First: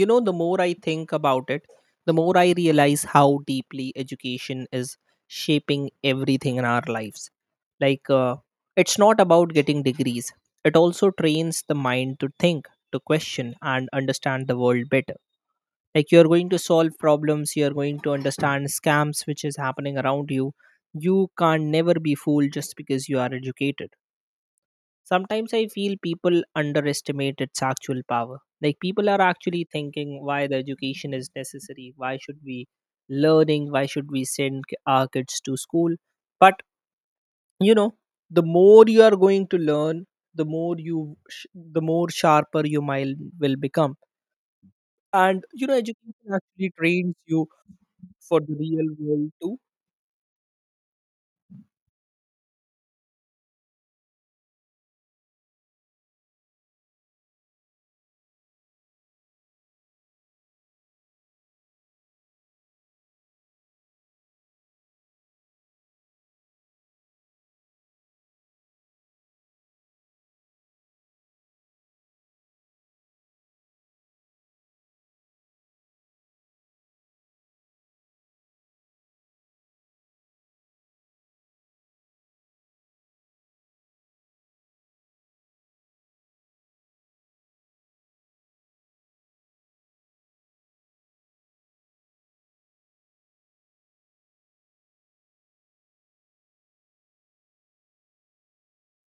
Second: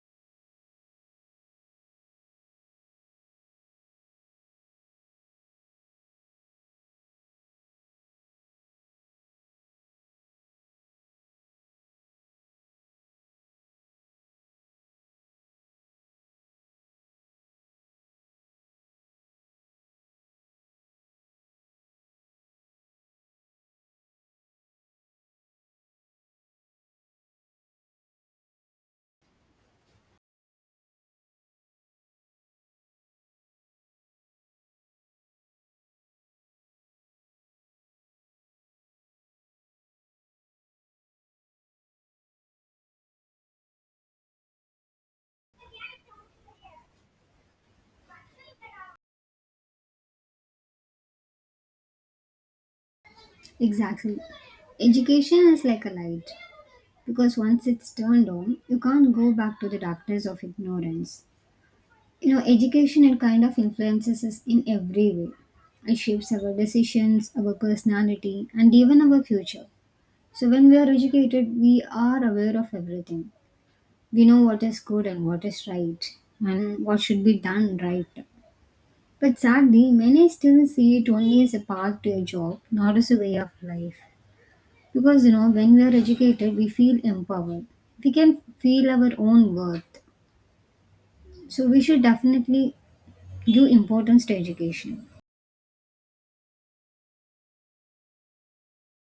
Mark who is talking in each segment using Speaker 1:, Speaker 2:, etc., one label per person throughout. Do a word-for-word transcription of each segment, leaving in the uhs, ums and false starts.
Speaker 1: You know, the more I think about it, the more I realize how deeply education is shaping everything in our lives. like uh, it's not about getting degrees. It also trains the mind to think, to question and understand the world better. Like, you're going to solve problems, you're going to understand scams which is happening around you. You can not never be fooled just because you are educated. Sometimes I feel people underestimate its actual power. Like, people are actually thinking why the education is necessary, why should we learning, why should we send k- our kids to school? But you know, the more you are going to learn, the more you, sh- the more sharper your mind will become. And you know, education actually trains you for the real world too.
Speaker 2: Exactly. Education is like a light because once it's turned on, you can't go back to the darkness of ignorance. You know, education it kind of influences us in every way. It shapes our decisions, our personality, and even our future. So when we are educated, we are aware of everything. We know what is good and what is right and what should be done right. But sadly, many still see it only as a path to a job, not as a way of life. Because you know, when we are educated, we feel empowered. We can feel our own worth. So we should definitely give importance to education.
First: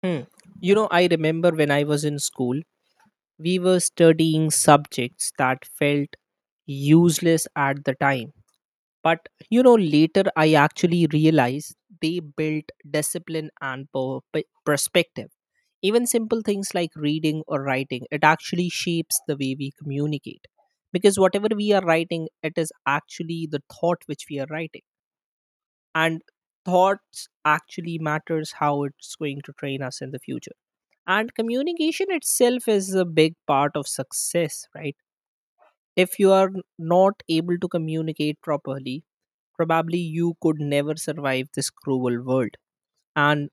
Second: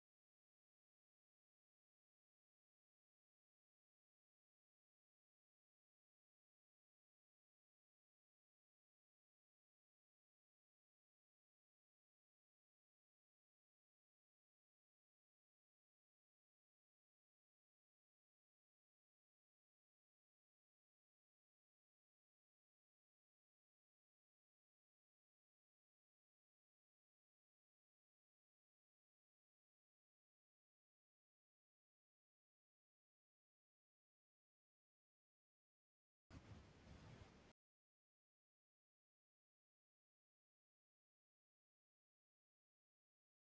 Speaker 1: Hmm. You know, I remember when I was in school, we were studying subjects that felt useless at the time. But you know, later I actually realized they built discipline and per- pe- perspective. Even simple things like reading or writing, it actually shapes the way we communicate. Because whatever we are writing, it is actually the thought which we are writing. And thoughts actually matters how it's going to train us in the future, and communication itself is a big part of success, right? If you are not able to communicate properly, probably you could never survive this cruel world. And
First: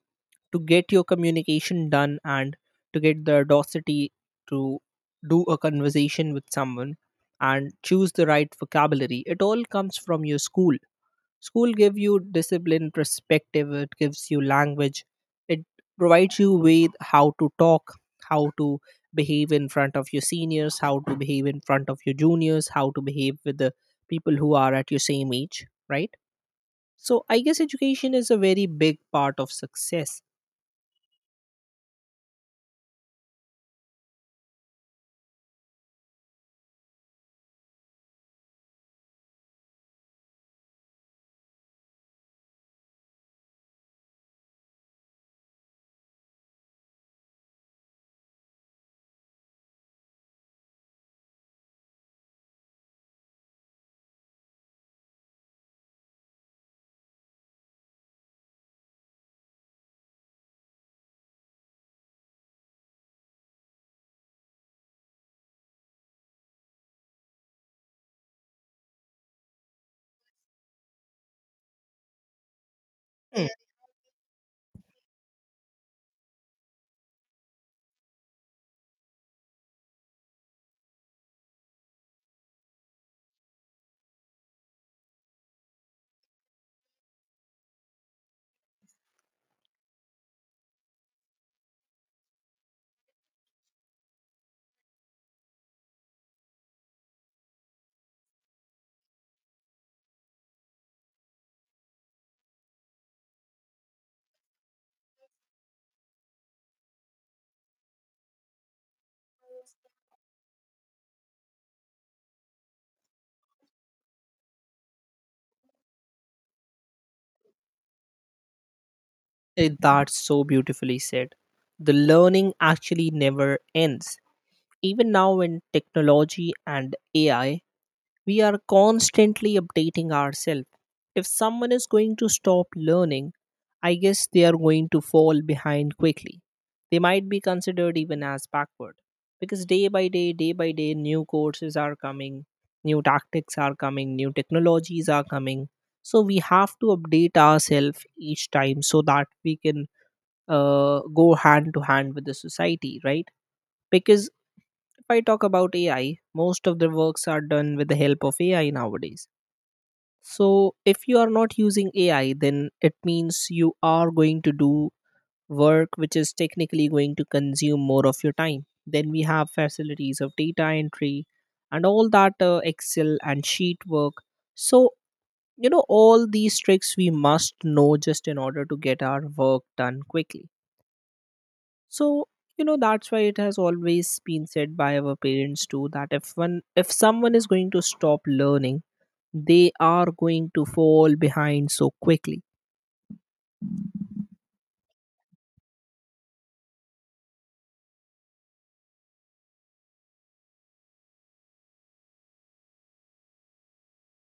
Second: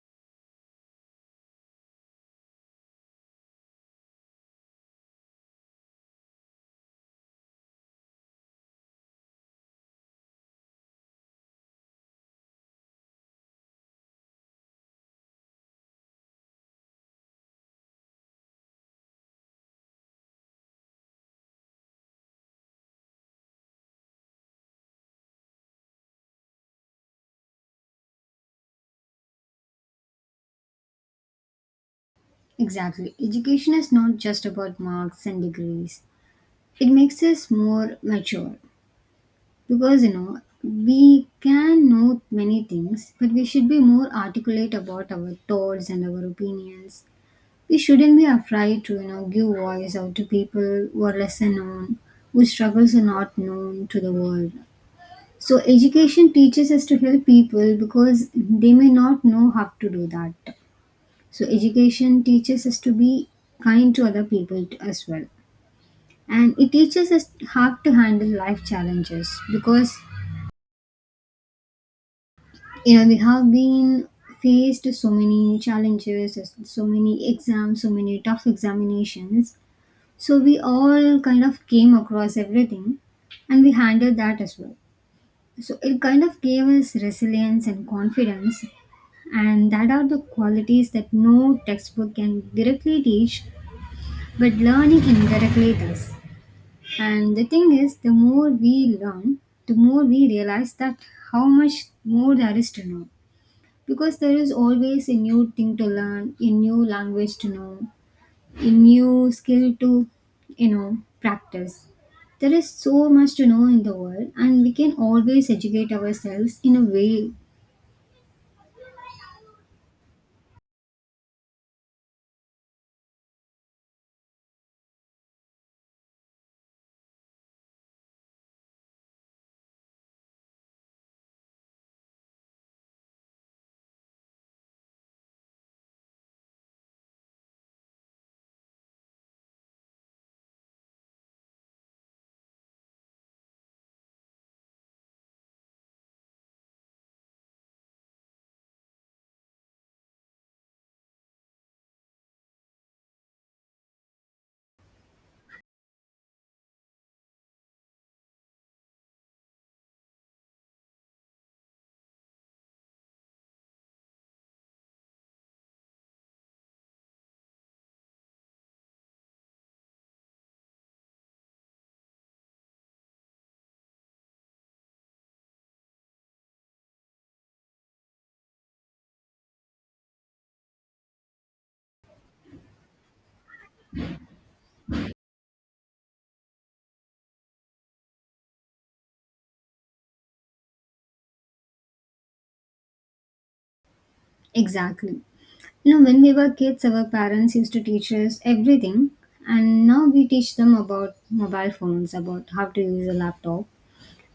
Speaker 1: to get your communication done and to get the audacity to do a conversation with someone and choose the right vocabulary, it all comes from your school. School gives you discipline, perspective, it gives you language, it provides you with how to talk, how to behave in front of your seniors, how to behave in front of your juniors, how to behave with the people who are at your same age, right? So I guess education is a very big part of success.
Speaker 2: Exactly. Education is not just about marks and degrees. It makes us more mature because you know we can know many things, but we should be more articulate about our thoughts and our opinions. We shouldn't be afraid to you know give voice out to people who are lesser known, whose struggles are not known to the world. So education teaches us to help people because they may not know how to do that. So education teaches us to be kind to other people t- as well. And it teaches us how to handle life challenges because you know we have
Speaker 1: Mm.
Speaker 2: been faced so many challenges, so many exams, so many tough examinations. So we all kind of came across everything and we handled that as well. So it kind of gave us resilience and confidence, and that are the qualities that no textbook can directly teach, but learning indirectly does. And the thing is, the more we learn, the more we realize that how much more there is to know, because there is always a new thing to learn, a new language to know, a new skill to you know practice. There is so much to know in the world, and we can always educate ourselves in a way.
Speaker 1: Eh, that's so beautifully said. The learning actually never ends. Even now, when technology and A I, we are constantly updating ourselves. If someone is going to stop learning, I guess they are going to fall behind quickly. They might be considered even as backward, because day by day, day by day, new courses are coming, new tactics are coming, new technologies are coming. So we have to update ourselves each time so that we can uh, go hand to hand with the society, right? Because if I talk about A I, most of the works are done with the help of A I nowadays. So if you are not using A I, then it means you are going to do work which is technically going to consume more of your time. Then we have facilities of data entry and all that uh, Excel and sheet work. So, you know, all these tricks we must know just in order to get our work done quickly. So, you know, that's why it has always been said by our parents too that if one if someone is going to stop learning, they are going to fall behind so quickly.
Speaker 2: Exactly. No, when we were kids, our parents used to teach us everything, and now we teach them about mobile phones, about how to use a laptop,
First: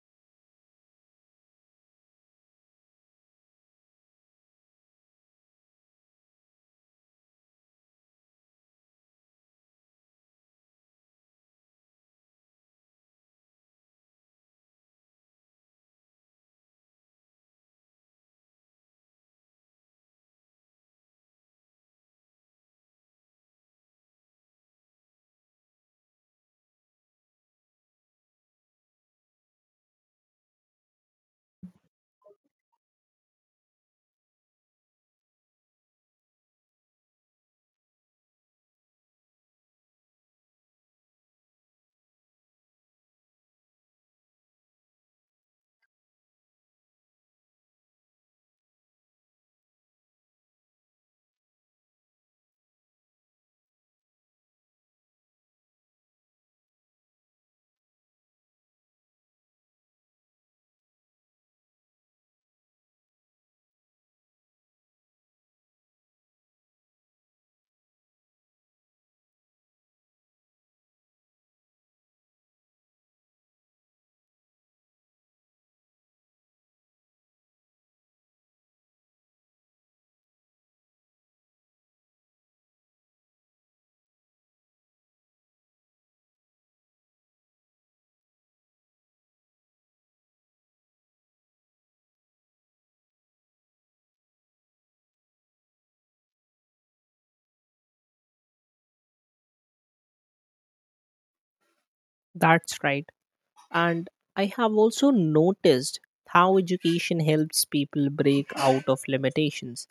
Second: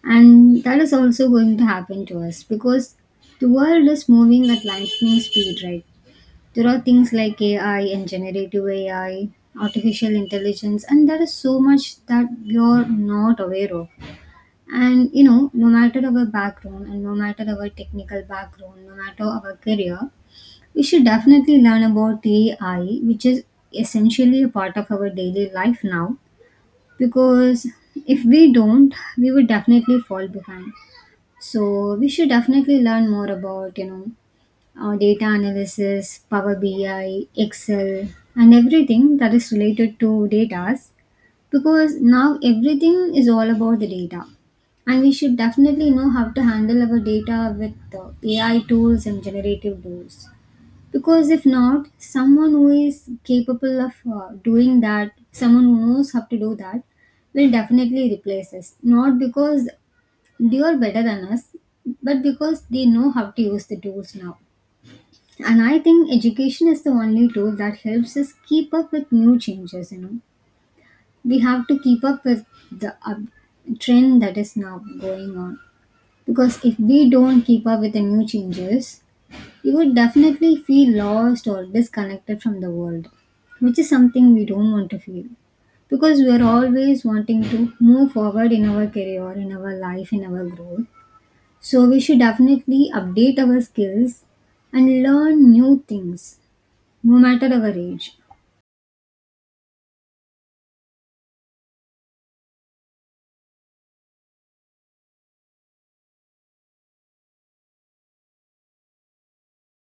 Speaker 2: and that is also going to happen to us because the world is moving at lightning speed, right? There are things like A I and generative A I, artificial intelligence, and there is so much that you're not aware of. And you know, no matter our background and no matter our technical background, no matter our career, we should definitely learn about A I, which is essentially a part of our daily life now, because if we don't, we would definitely fall behind. So we should definitely learn more about, you know, uh, data analysis, Power B I, Excel, and everything that is related to data, because now everything is all about the data. And we should definitely know how to handle our data with uh, A I tools and generative tools. Because if not, someone who is capable of uh, doing that, someone who knows how to do that, will definitely replace us. Not because they are better than us, but because they know how to use the tools now. And I think education is the only tool that helps us keep up with new changes, you know. We have to keep up with the up trend that is now going on. Because if we don't keep up with the new changes, you would definitely feel lost or disconnected from the world, which is something we don't want to feel, because we are always wanting to move forward in our career, in our life, in our growth. So, we should definitely update our skills and learn new things no matter our age.
Speaker 1: That's right. And I have also noticed how education helps people break out of limitations,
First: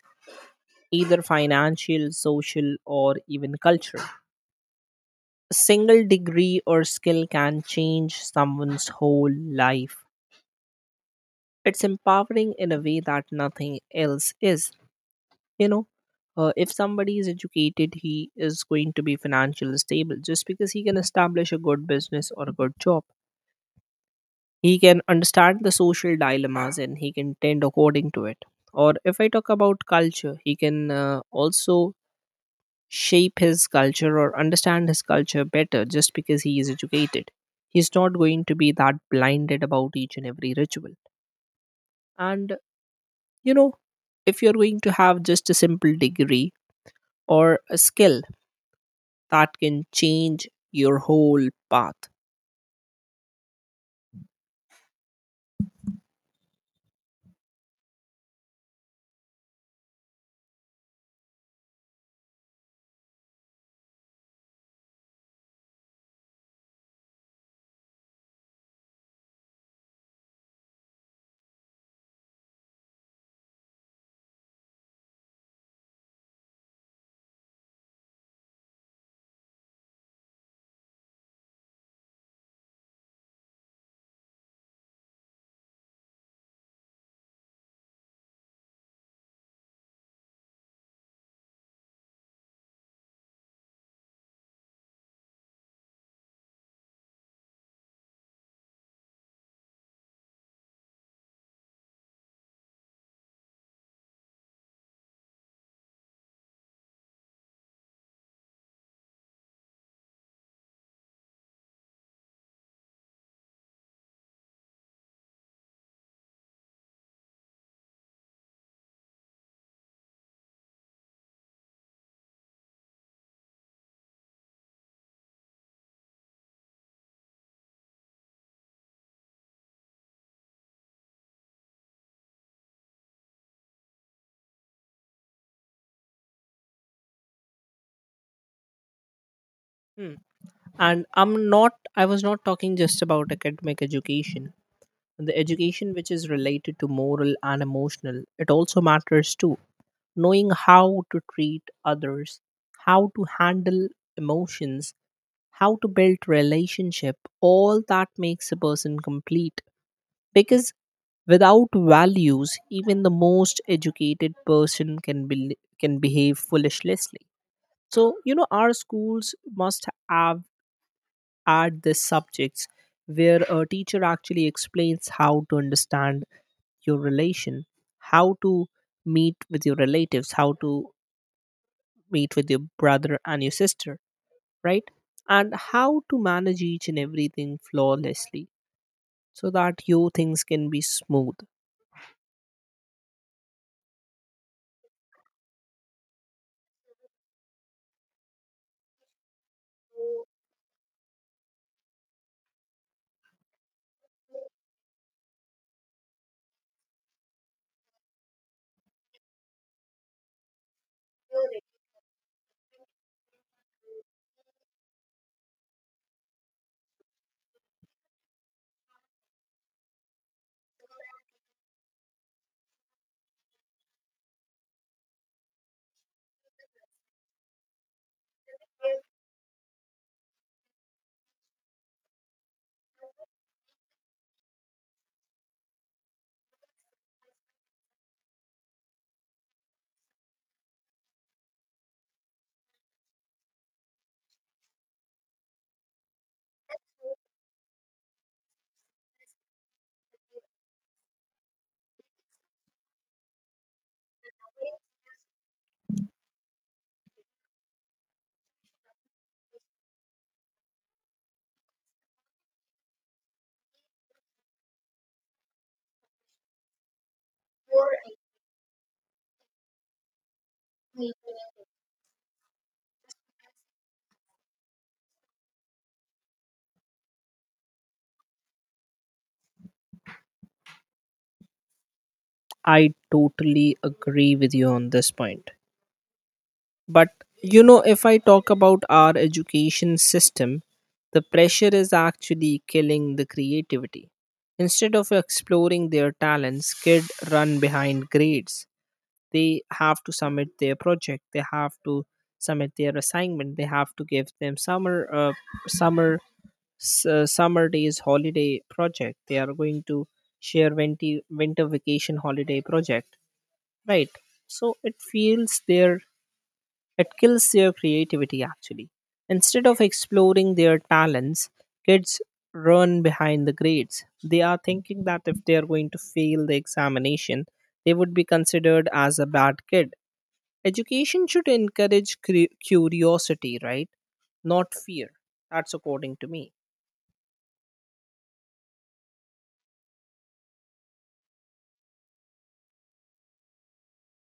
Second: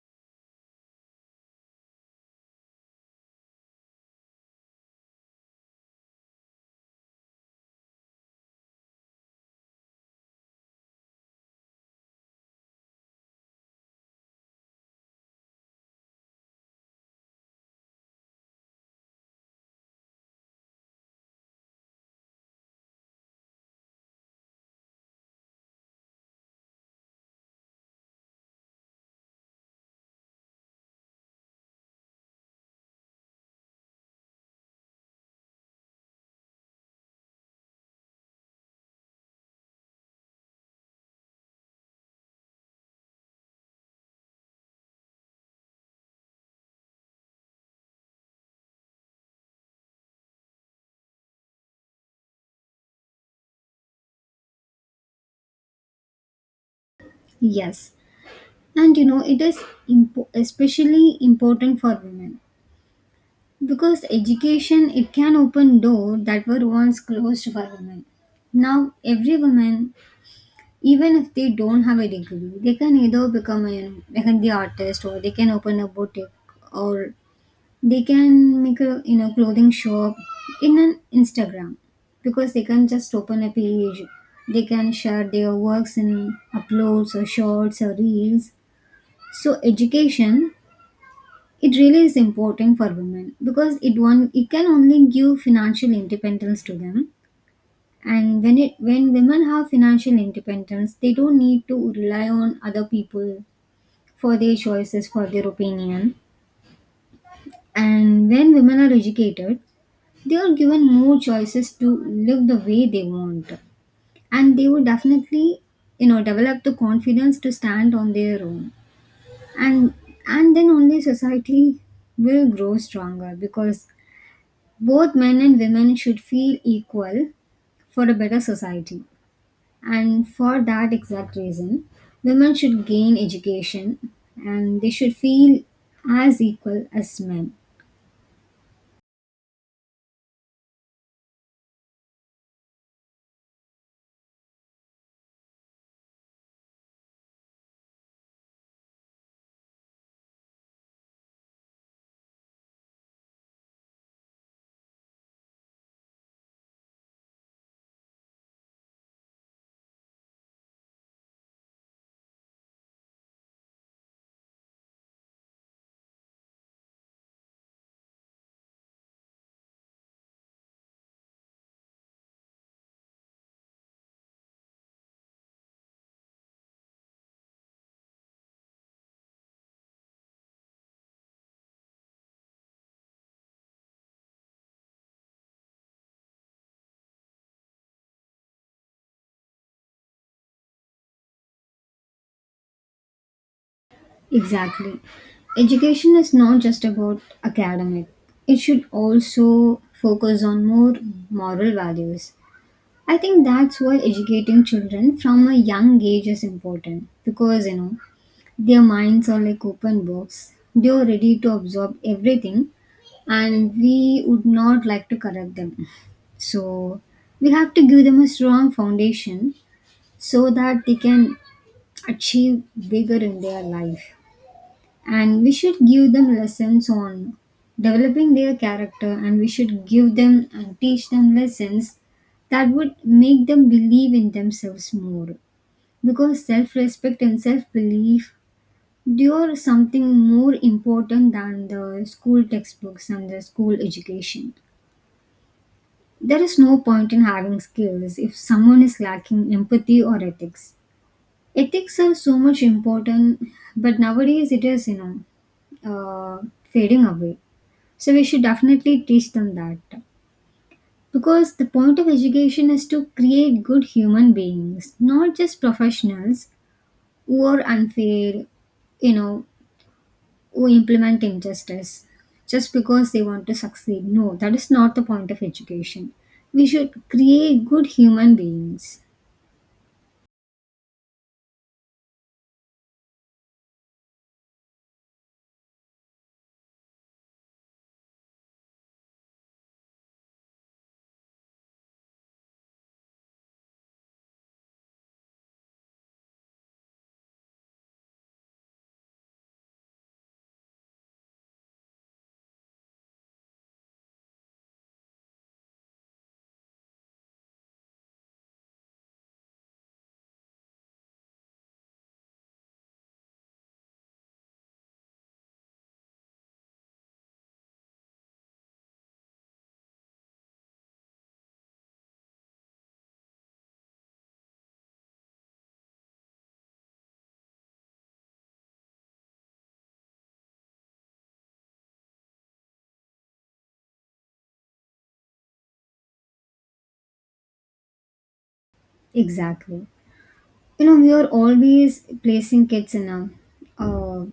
Speaker 1: either financial, social, or even cultural. A single degree or skill can change someone's whole life. It's empowering in a way that nothing else is. You know, uh, if somebody is educated, he is going to be financially stable just because he can establish a good business or a good job. He can understand the social dilemmas and he can tend according to it. Or if I talk about culture, he can uh, also shape his culture or understand his culture better just because he is educated. He's not going to be that blinded about each and every ritual. And you know, if you're going to have just a simple degree or a skill, that can change your whole path.
Speaker 2: Yes, and you know, it is impo- especially important for women, because education it can open door that were once closed for women. Now every woman, even if they don't have a degree, they can either become a mehendi artist, or they can open a boutique, or they can make a you know clothing shop in an Instagram, because they can just open a page. They can share their works in uploads or shorts or reels. So education, it really is important for women because it one it can only give financial independence to them, and when it when women have financial independence, they don't need to rely on other people for their choices, for their opinion. And when women are educated, they are given more choices to live the way they want. And they will definitely, you know, develop the confidence to stand on their own. And and then only society will grow stronger, because both men and women should feel equal for a better society. And for that exact reason, women should gain education, and they should feel as equal as men.
Speaker 1: Hmm. And I'm not, I was not talking just about academic education. The education which is related to moral and emotional, it also matters too. Knowing how to treat others, how to handle emotions, how to build relationship, all that makes a person complete. Because without values, even the most educated person can be, can behave foolishly. So, you know, our schools must have add these subjects where a teacher actually explains how to understand your relation, how to meet with your relatives, how to meet with your brother and your sister, right? And how to manage each and everything flawlessly so that your things can be smooth.
Speaker 2: Exactly. Education is not just about academic, it should also focus on more moral values. I think that's why educating children from a young age is important, because you know their minds are like open books. They are ready to absorb everything, and we would not like to correct them. So, we have to give them a strong foundation so that they can achieve bigger in their life. And we should give them lessons on developing their character, and we should give them and teach them lessons that would make them believe in themselves more, because self respect and self belief Dure something more important than the school textbooks and the school education. There is no point in having skills if someone is lacking empathy or ethics. Ethics are so much important, but nowadays it is, you know, uh, fading away. So we should definitely teach them that. Because the point of education is to create good human beings, not just professionals who are unfair, you know, who implement injustice just because they want to succeed. No, that is not the point of education. We should create good human beings.
Speaker 1: I totally agree with you on this point. But you know, if I talk about our education system, the pressure is actually killing the creativity. Instead of exploring their talents, kids run behind grades. They have to submit their project. They have to submit their assignment. They have to give them summer, uh, summer, s- uh, summer days holiday project. They are going to share winter winter vacation holiday project, right? So it feels their it kills their creativity actually. Instead of exploring their talents, kids run behind the grades. They are thinking that if they are going to fail the examination, they would be considered as a bad kid. Education should encourage cre- curiosity, right? Not fear. That's according to me.
Speaker 2: Exactly. You know, we are always placing kids in a uh,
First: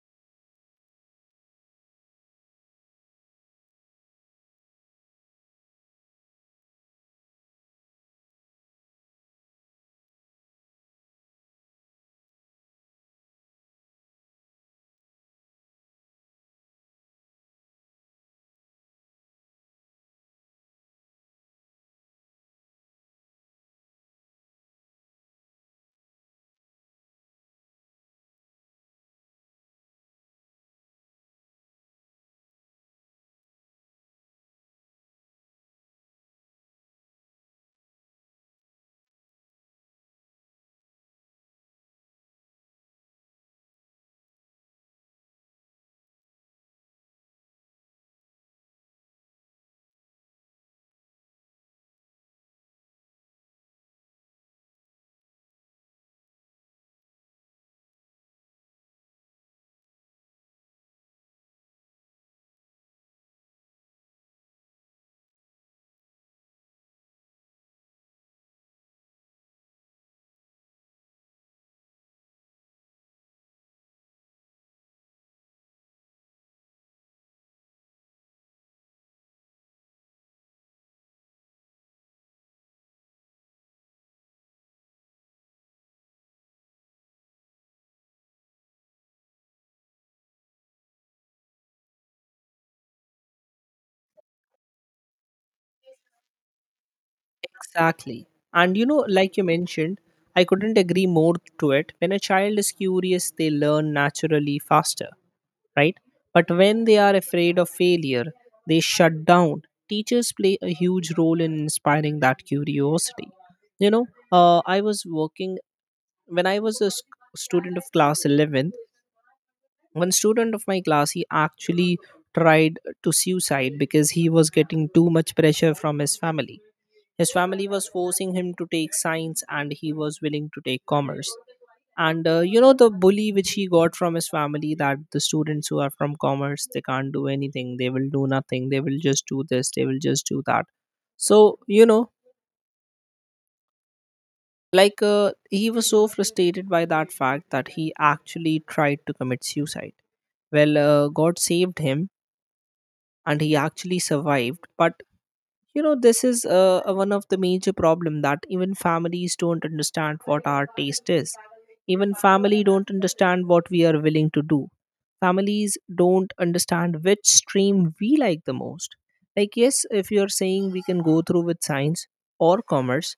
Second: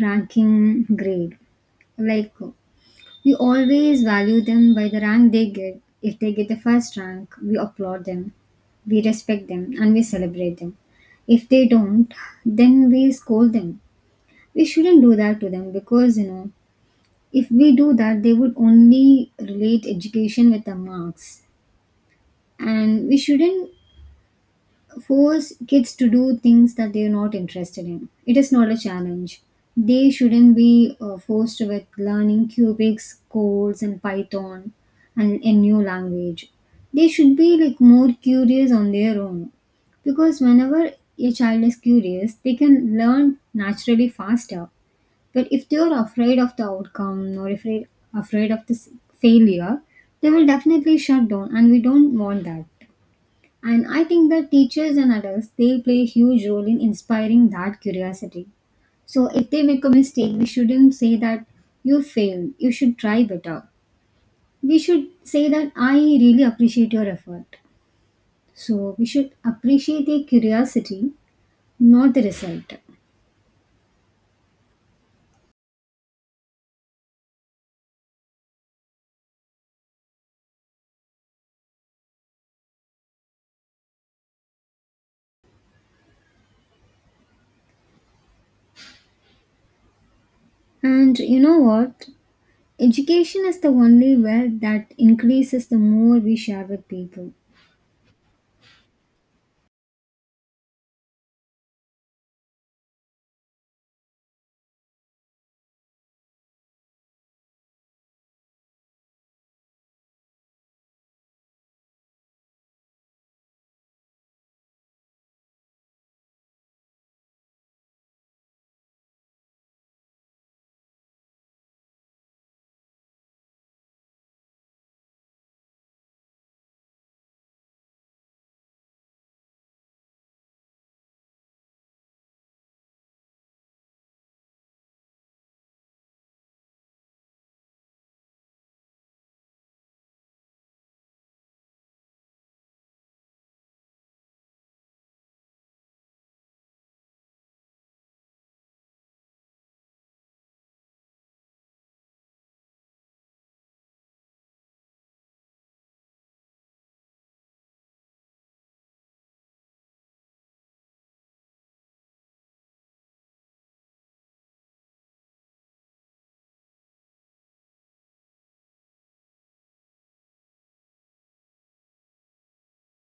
Speaker 2: ranking grade. Like, we always value them by the rank they get. If they get the first rank, we applaud them, we respect them, and we celebrate them. If they don't, then we scold them. We shouldn't do that to them because, you know, if we do that, they would only relate education with the marks. And we shouldn't force kids to do things that they're not interested in. It is not a challenge. They shouldn't be uh, forced with learning cubics, codes, and Python and a new language. They should be like more curious on their own, because whenever a child is curious, they can learn naturally faster. But if they are afraid of the outcome or afraid afraid of this failure, they will definitely shut down, and we don't want that. And I think that teachers and adults, they play a huge role in inspiring that curiosity. So if they make a mistake, we shouldn't say that you failed. You should try better. We should say that I really appreciate your effort. So we should appreciate the curiosity, not the result. And you know what? Education is the only way that increases the more we share with people.
Speaker 1: Exactly. And you know, like you mentioned, I couldn't agree more to it. When a child is curious, they learn naturally faster, right? But when they are afraid of failure, they shut down. Teachers play a huge role in inspiring that curiosity. You know, uh, I was working when I was a s- student of class eleventh. One student of my class, he actually tried to suicide because he was getting too much pressure from his family. His family was forcing him to take science and he was willing to take commerce, and uh, you know, the bully which he got from his family that the students who are from commerce, they can't do anything, they will do nothing, they will just do this, they will just do that. So you know, like uh, he was so frustrated by that fact that he actually tried to commit suicide. Well, uh, god saved him and he actually survived. But you know, this is uh, a- one of the major problem that even families don't understand what our taste is, even family don't understand what we are willing to do, families don't understand which stream we like the most. Like, yes, if you are saying we can go through with science or commerce,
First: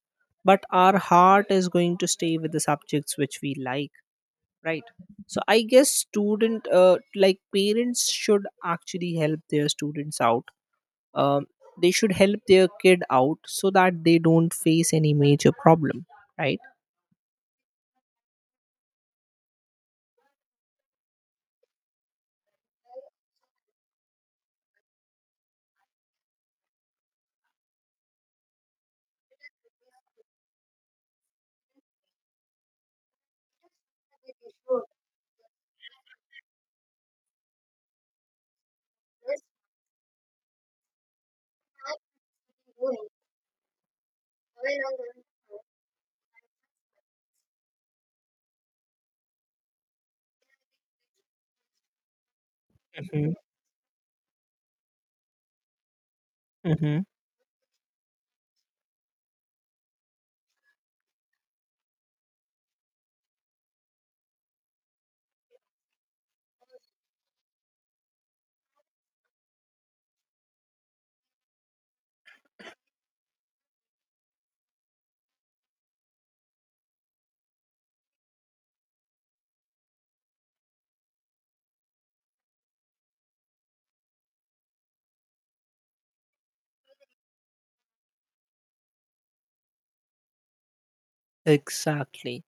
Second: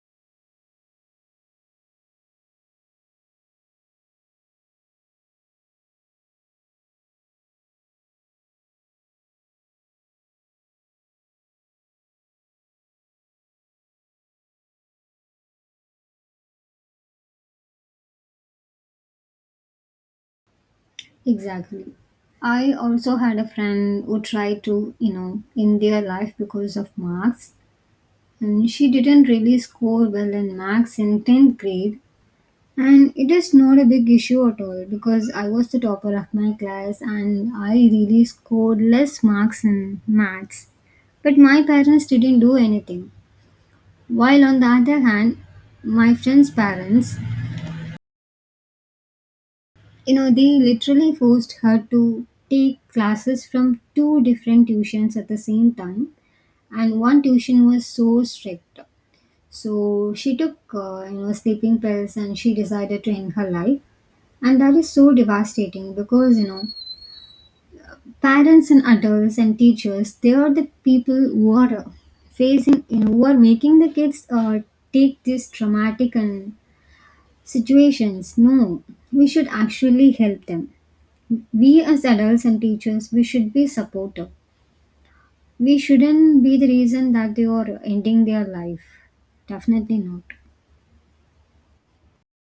Speaker 1: but our heart is going to stay with the subjects which we like, right? So I guess student uh, like parents should actually help their students out. um, they should help their kid out so that they don't face any major problem, right?
Speaker 2: Exactly. I also had a friend who tried to, you know, in their life because of marks, and she didn't really score well in marks in tenth grade. And it is not a big issue at all, because I was the topper of my class and I really scored less marks in maths. But my parents didn't do anything. While on the other hand, my friend's parents, you know, they literally forced her to take
Speaker 1: Hmm.
Speaker 2: classes from two different tuitions at the same time, and
Speaker 1: Hmm.
Speaker 2: one tuition was so strict, so she took uh, you know sleeping pills, and she decided to end her life. And that is so devastating, because you know parents and adults and teachers, they are the people who are uh, facing, you know, who are making the kids uh, take these traumatic and situations. No, we should actually help them. We as adults and teachers, we should be supportive. We shouldn't be the reason that they are ending their life. Definitely not.
Speaker 1: Exactly.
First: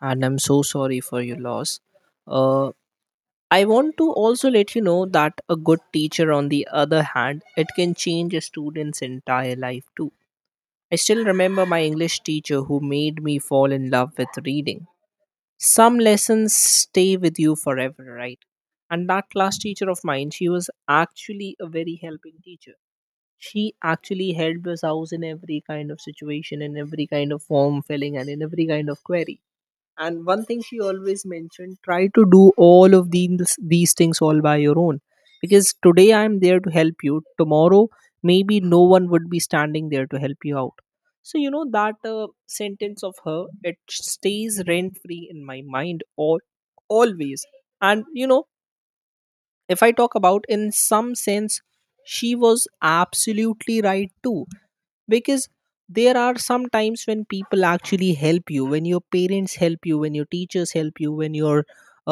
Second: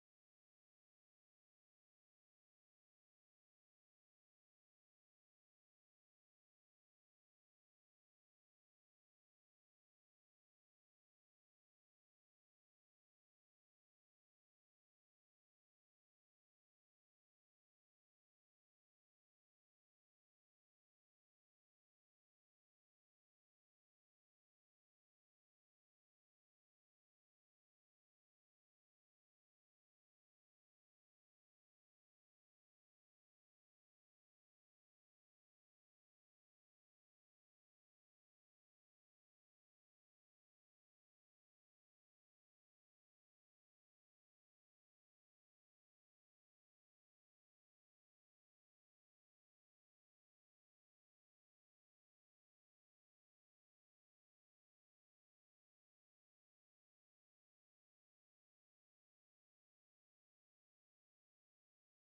Speaker 1: And I'm so sorry for your loss. uh, I want to also let you know that a good teacher on the other hand, it can change a student's entire life too. I still remember my English teacher who made me fall in love with reading. Some lessons stay with you forever, right? And that class teacher of mine, she was actually a very helping teacher. She actually helped us out in every kind of situation, in every kind of form filling and in every kind of query. And one thing she always mentioned, try to do all of these these things all by your own, because today I'm there to help you, tomorrow maybe no one would be standing there to help you out. So you know, that uh, sentence of her, it stays rent free in my mind all always. And you know, if I talk about in some sense, she was absolutely right too. Because there are some times when people actually help you, when your parents help you, when your teachers help you, when your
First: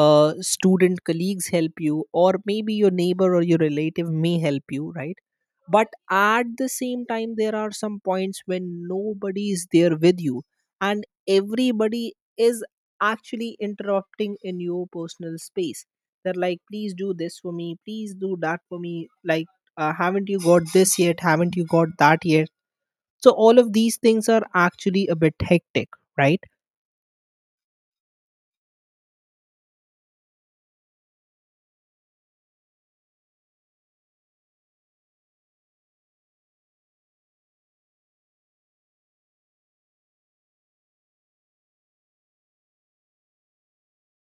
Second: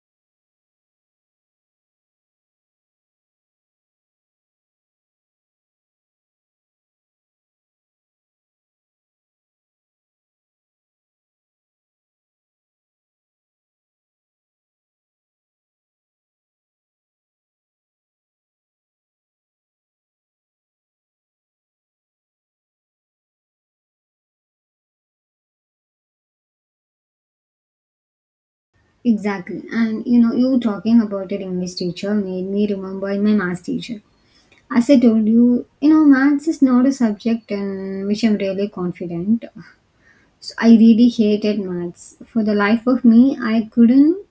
Speaker 1: uh, student colleagues help you, or maybe your neighbor or your relative may help you, right? But at the same time, there are some points when nobody is there with you, and everybody is actually interrupting in your personal space. They're like, please do this for me, please do that for me. Like, uh, haven't you got this yet, haven't you got that yet? So all of these things are actually a bit hectic, right?
Speaker 2: Exactly. And you know, you talking about your English teacher made me remember my maths teacher. As I told you, you know, maths is not a subject in which I'm really confident, so I really hated maths. For the life of me, I couldn't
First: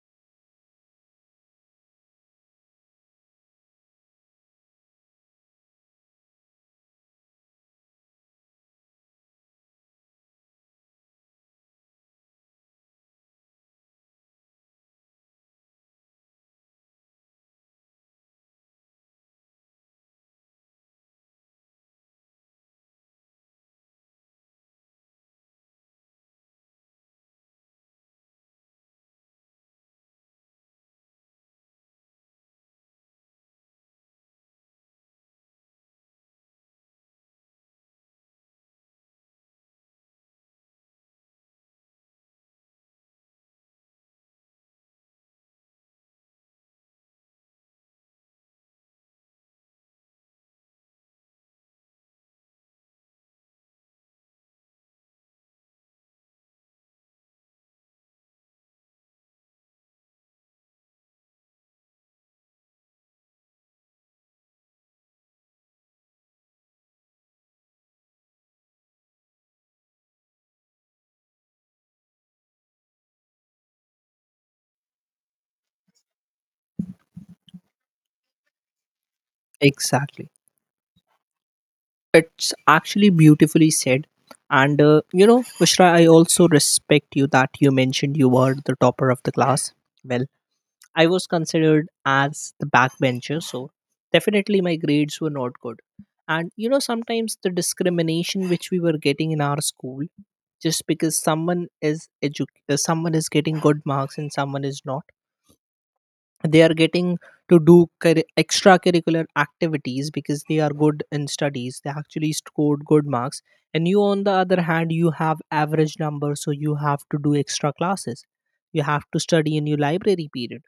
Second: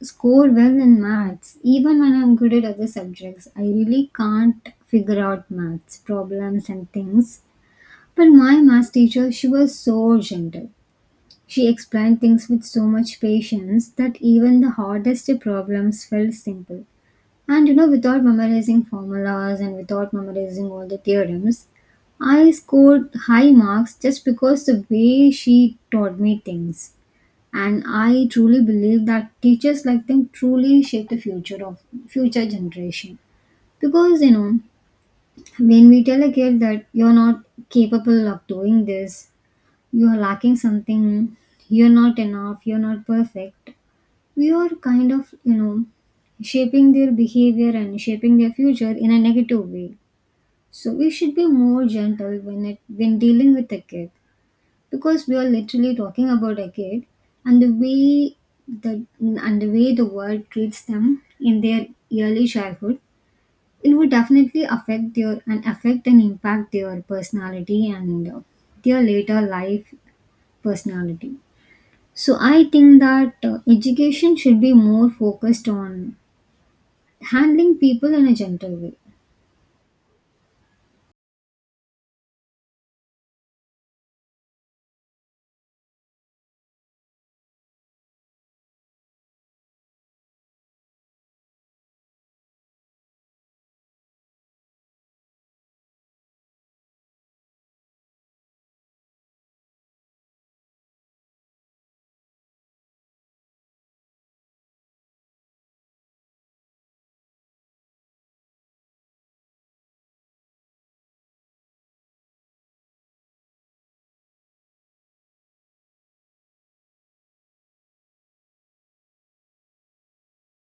Speaker 2: score well in maths. Even when I'm good at other subjects, I really can't figure out maths problems and things. But my maths teacher, she was so gentle. She explained things with so much patience that even the hardest problems felt simple. And you know, without memorizing formulas and without memorizing all the theorems, I scored high marks just because the way she taught me things. And I truly believe that teachers like them truly shape the future of future generation. Because you know, when we tell a kid that you're not capable of doing this, you're lacking something, you're not enough, you're not perfect, we are kind of, you know, shaping their behavior and shaping their future in a negative way. So we should be more gentle when it when dealing with a kid, because we are literally talking about a kid. And the way the and the way the world treats them in their early childhood, it would definitely affect their and affect and impact their personality and uh, their later life personality. So I think that uh, education should be more focused on handling people in a gentle way.
Speaker 1: Exactly. It's actually beautifully said. And uh, you know, Ushra, I also respect you that you mentioned you were the topper of the class. Well, I was considered as the backbencher, so definitely my grades were not good. And you know, sometimes the discrimination which we were getting in our school, just because someone is edu- uh, someone is getting good marks and someone is not, they are getting to do curri- extracurricular activities because they are good in studies, they actually scored good marks, and you on the other hand, you have average numbers, so you have to do extra classes, you have to study in your library period,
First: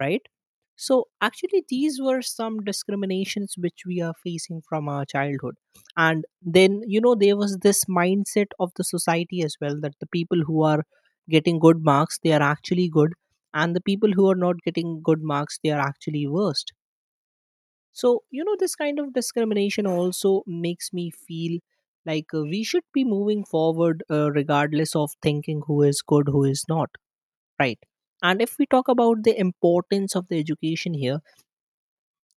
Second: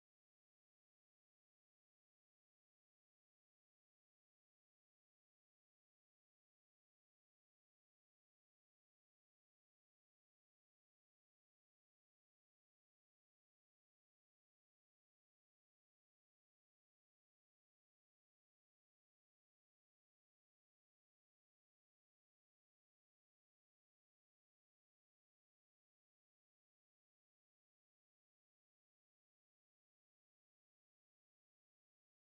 Speaker 1: right? So, actually, these were some discriminations which we are facing from our childhood. And then, you know, there was this mindset of the society as well, that the people who are getting good marks, they are actually good, and the people who are not getting good marks, they are actually worst. So, you know, this kind of discrimination also makes me feel like uh, we should be moving forward, uh, regardless of thinking who is good, who is not, right? And if we talk about the importance of the education here,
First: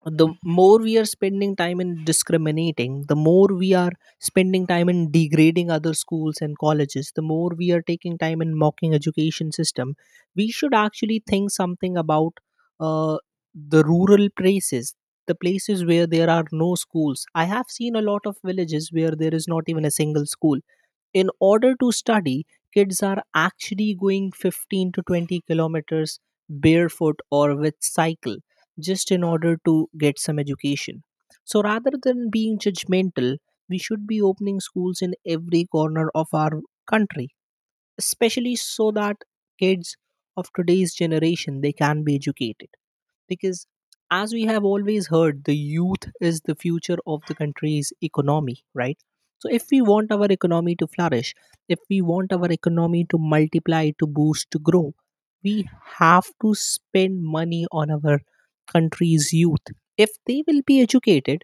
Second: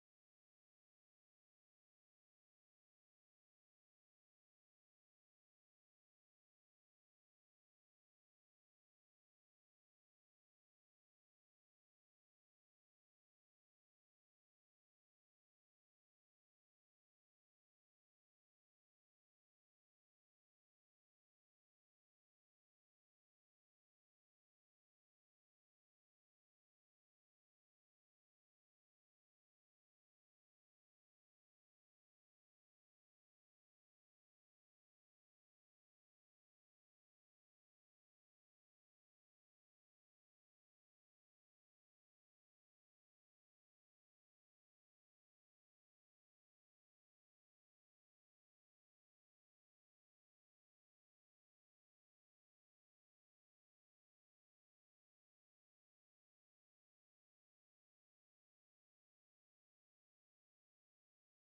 Speaker 1: the more we are spending time in discriminating, the more we are spending time in degrading other schools and colleges, the more we are taking time in mocking education system, we should actually think something about uh, the rural places, the places where there are no schools. I have seen a lot of villages where there is not even a single school. In order to study, kids are actually going fifteen to twenty kilometers barefoot or with cycle, just in order to get some education. So rather than being judgmental, we should be opening schools in every corner of our country, especially so that kids of today's generation, they can be educated, because as we have always heard, the youth is the future of the country's economy, right? So if we want our economy to flourish, if we want our economy to multiply, to boost, to grow, we have to spend money on our country's youth. If they will be educated,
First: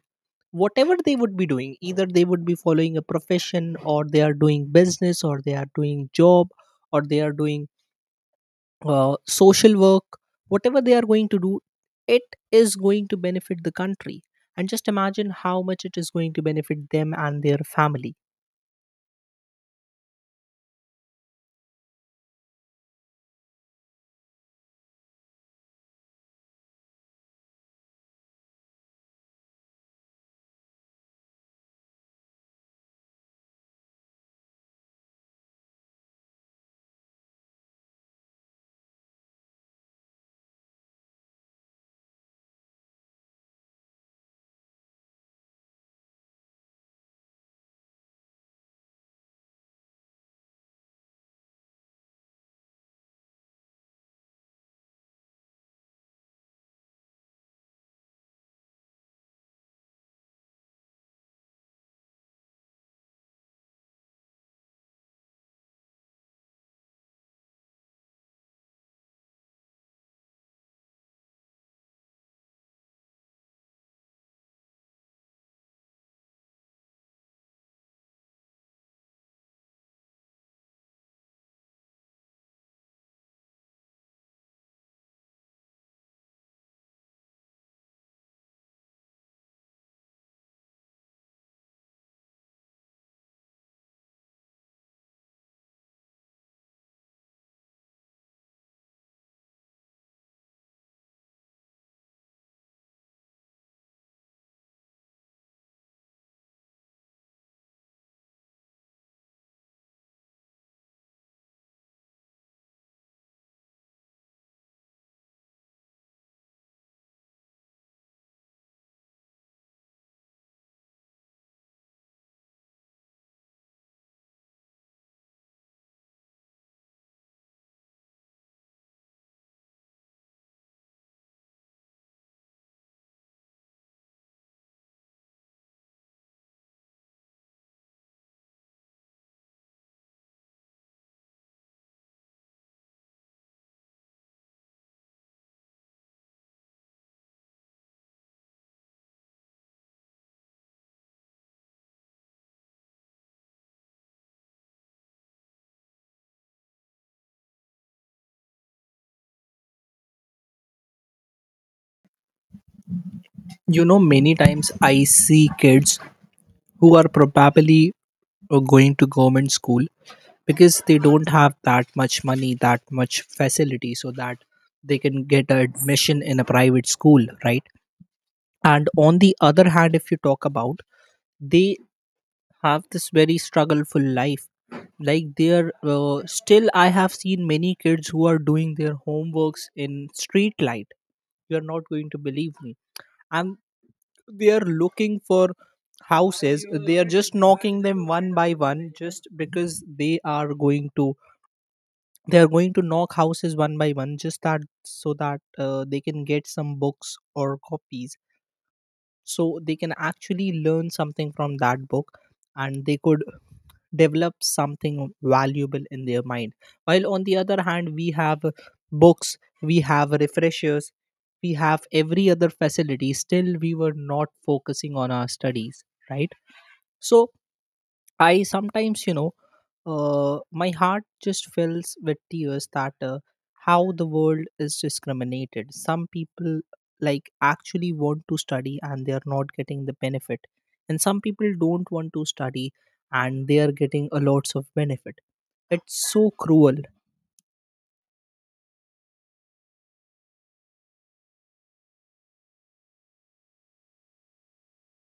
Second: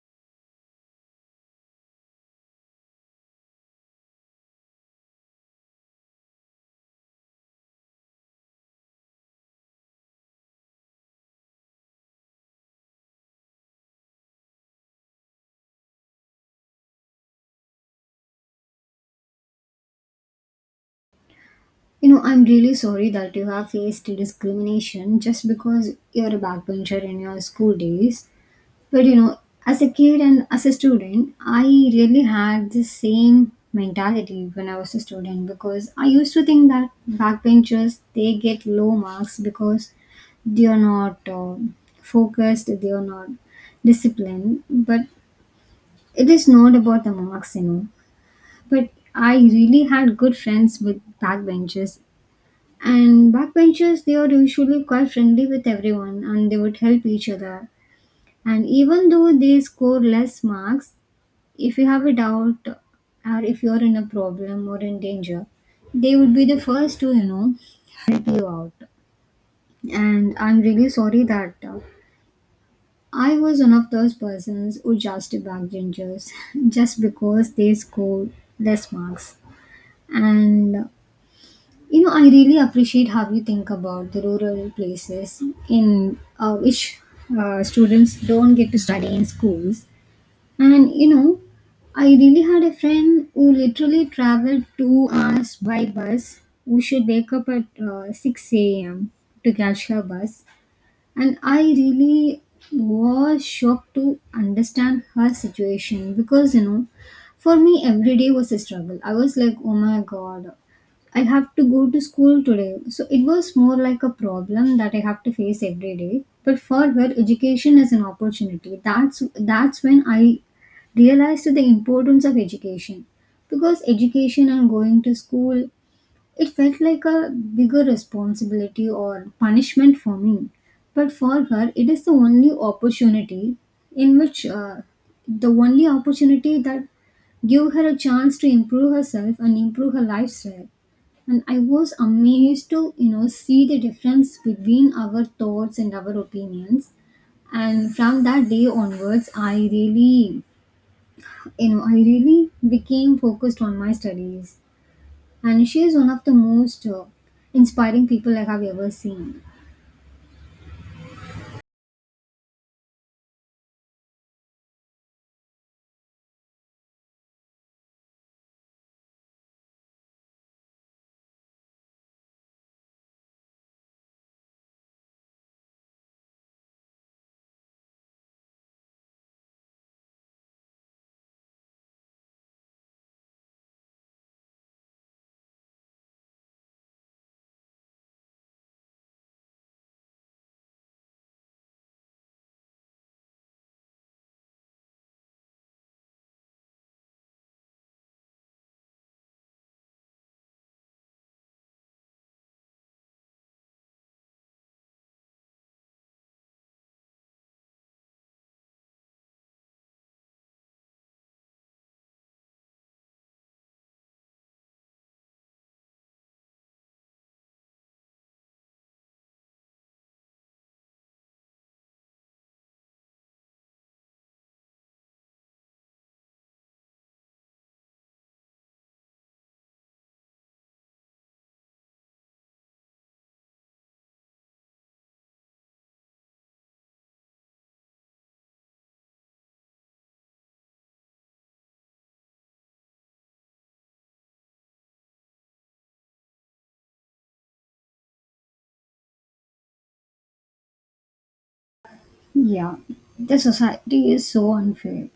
Speaker 1: whatever they would be doing, either they would be following a profession, or they are doing business, or they are doing job, or they are doing uh, social work, whatever they are going to do, it is going to benefit the country. And just imagine how much it is going to benefit them and their family.
Speaker 2: You know, I'm really sorry that you have faced discrimination just because you're a backbencher in your school days. But you know, as a kid and as a student, I really had the same mentality when I was a student, because I used to think that backbenchers, they get low marks because they are not uh, focused, they are not disciplined. But it is not about the marks, you know. But I really had good friends with backbenchers. And backbenchers, they are usually quite friendly with everyone and they would help each other. And even though they score less marks, if you have a doubt or if you're in a problem or in danger, they would be the first to, you know, help you out. And I'm really sorry that uh, I was one of those persons who just backbenchers just because they scored less marks. And uh, you know, I really appreciate how you think about the rural places in uh, which uh, students don't get to study in schools. And you know, I really had a friend who literally traveled two hours by bus, who should wake up at uh, six a m to catch her bus. And I really was shocked to understand her situation, because you know, for me every day was a struggle. I was like, oh my god, I have to go to school today. So it was more like a problem that I have to face every day, but for her education is an opportunity. That's that's when I realized the importance of education, because education and going to school, it felt like a bigger responsibility or punishment for me. But for her, it is the only opportunity in which, uh, the only opportunity that gave her a chance to improve herself and improve her lifestyle. And I was amazed to, you know, see the difference between our thoughts and our opinions. And from that day onwards, I really, you know, I really became focused on my studies. And she is one of the most uh, inspiring people I have ever seen.
Speaker 1: You know, many times I see kids who are probably uh, going to government school because they don't have that much money, that much facility, so that they can get admission in a private school, right? And on the other hand, if you talk about, they have this very struggleful life. Like, there uh, still, I have seen many kids who are doing their homeworks in street light. You are not going to believe me. And they are looking for houses, they are just knocking them one by one, just because they are going to they are going to knock houses one by one, just that, so that uh, they can get some books or copies, so they can actually learn something from that book, and they could develop something valuable in their mind. While on the other hand, we have books, we have refreshers, we have every other facility, still we were not focusing on our studies, right? So I sometimes, you know, uh, my heart just fills with tears that uh, how the world is discriminated. Some people like actually want to study and they are not getting the benefit, and some people don't want to study and they are getting a lots of benefit. It's so cruel.
Speaker 2: Yeah, the society is so unfair,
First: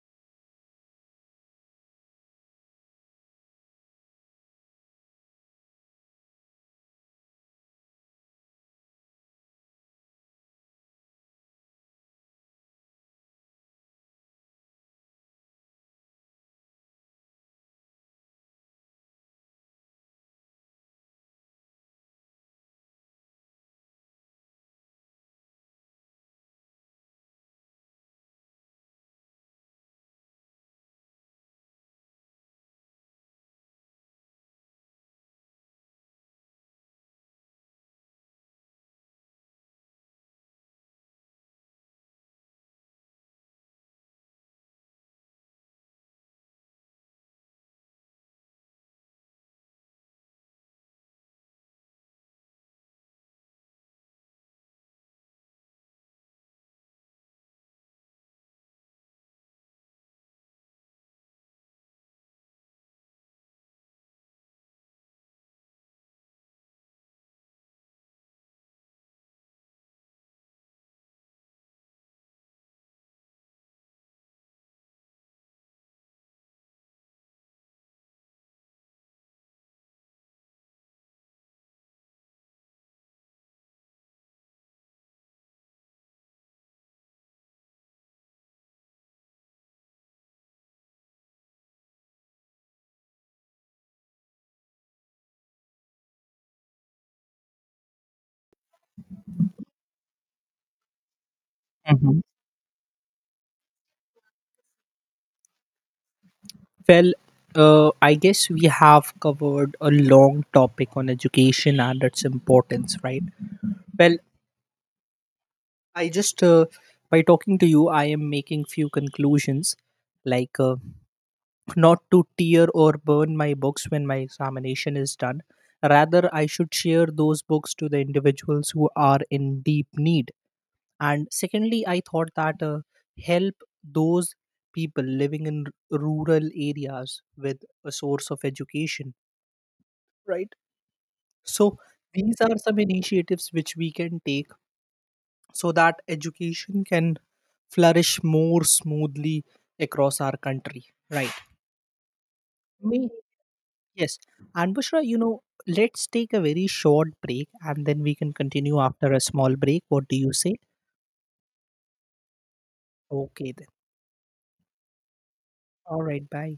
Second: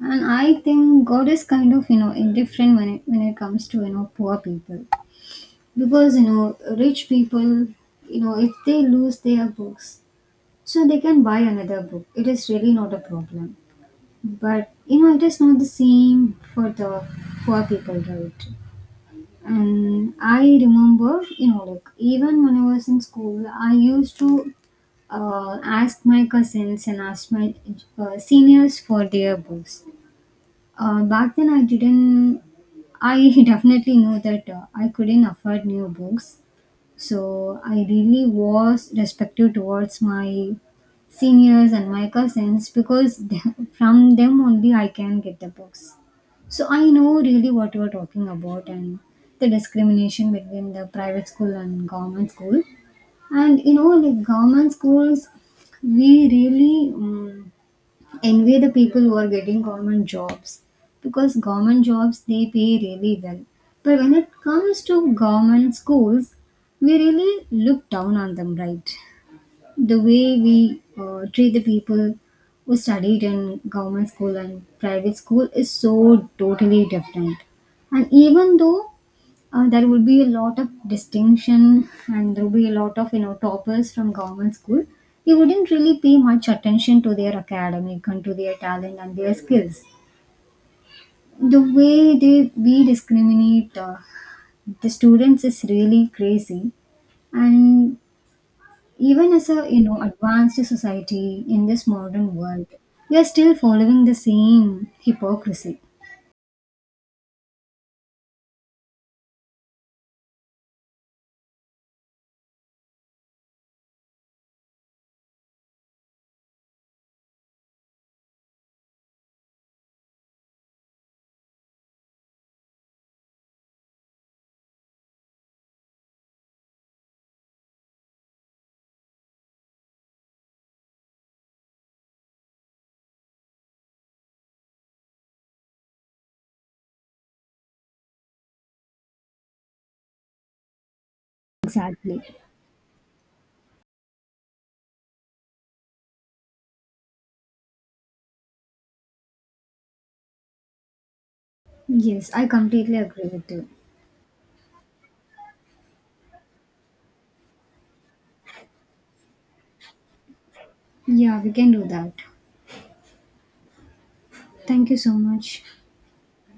Speaker 2: and I think God is kind of, you know, indifferent when it when it comes to, you know, poor people. Because you know, rich people, you know, if they lose their books, so they can buy another book, it is really not a problem. But you know, it is not the same for the poor people, right? And I remember, you know, like even when I was in school, I used to uh, ask my cousins and ask my uh, seniors for their books. Uh, back then, I didn't, I definitely knew that uh, I couldn't afford new books. So I really was respective towards my seniors and my cousins because th- from them only I can get the books. So I know really what you are talking about, and the discrimination between the private school and government school. And you know, like government schools, we really. Um, envy the people who are getting government jobs, because government jobs, they pay really well. But when it comes to government schools, we really look down on them, right? The way we uh, treat the people who studied in government school and private school is so totally different. And even though uh, there would be a lot of distinction and there would be a lot of, you know, toppers from government school, they wouldn't really pay much attention to their academic and to their talent and their skills. The way they we discriminate uh, the students is really crazy. And even as a, you know, advanced society in this
Speaker 1: Mhm.
Speaker 2: modern world, we are still following the same hypocrisy.
Speaker 1: Well, uh, I guess we have covered a long topic on education and its importance, right? Well, I just uh, by talking to you, I am making few conclusions, like uh, not to tear or burn my books when my examination is done. Rather, I should share those books to the individuals who are in deep need. And secondly, I thought that uh, help those people living in r- rural areas with a source of education, right? So
Speaker 2: Exactly.
Speaker 1: these are some initiatives which we can take so that education can flourish more smoothly across our country, right?
Speaker 2: Yes, I completely
Speaker 1: Me?
Speaker 2: agree with you.
Speaker 1: Yes. And Bushra, you know, let's take a very short break, and then we can continue after a small break. What do you say?
Speaker 2: Yeah, we can do that.
Speaker 1: Okay then,
Speaker 2: Thank you so much.
Speaker 1: all right, bye.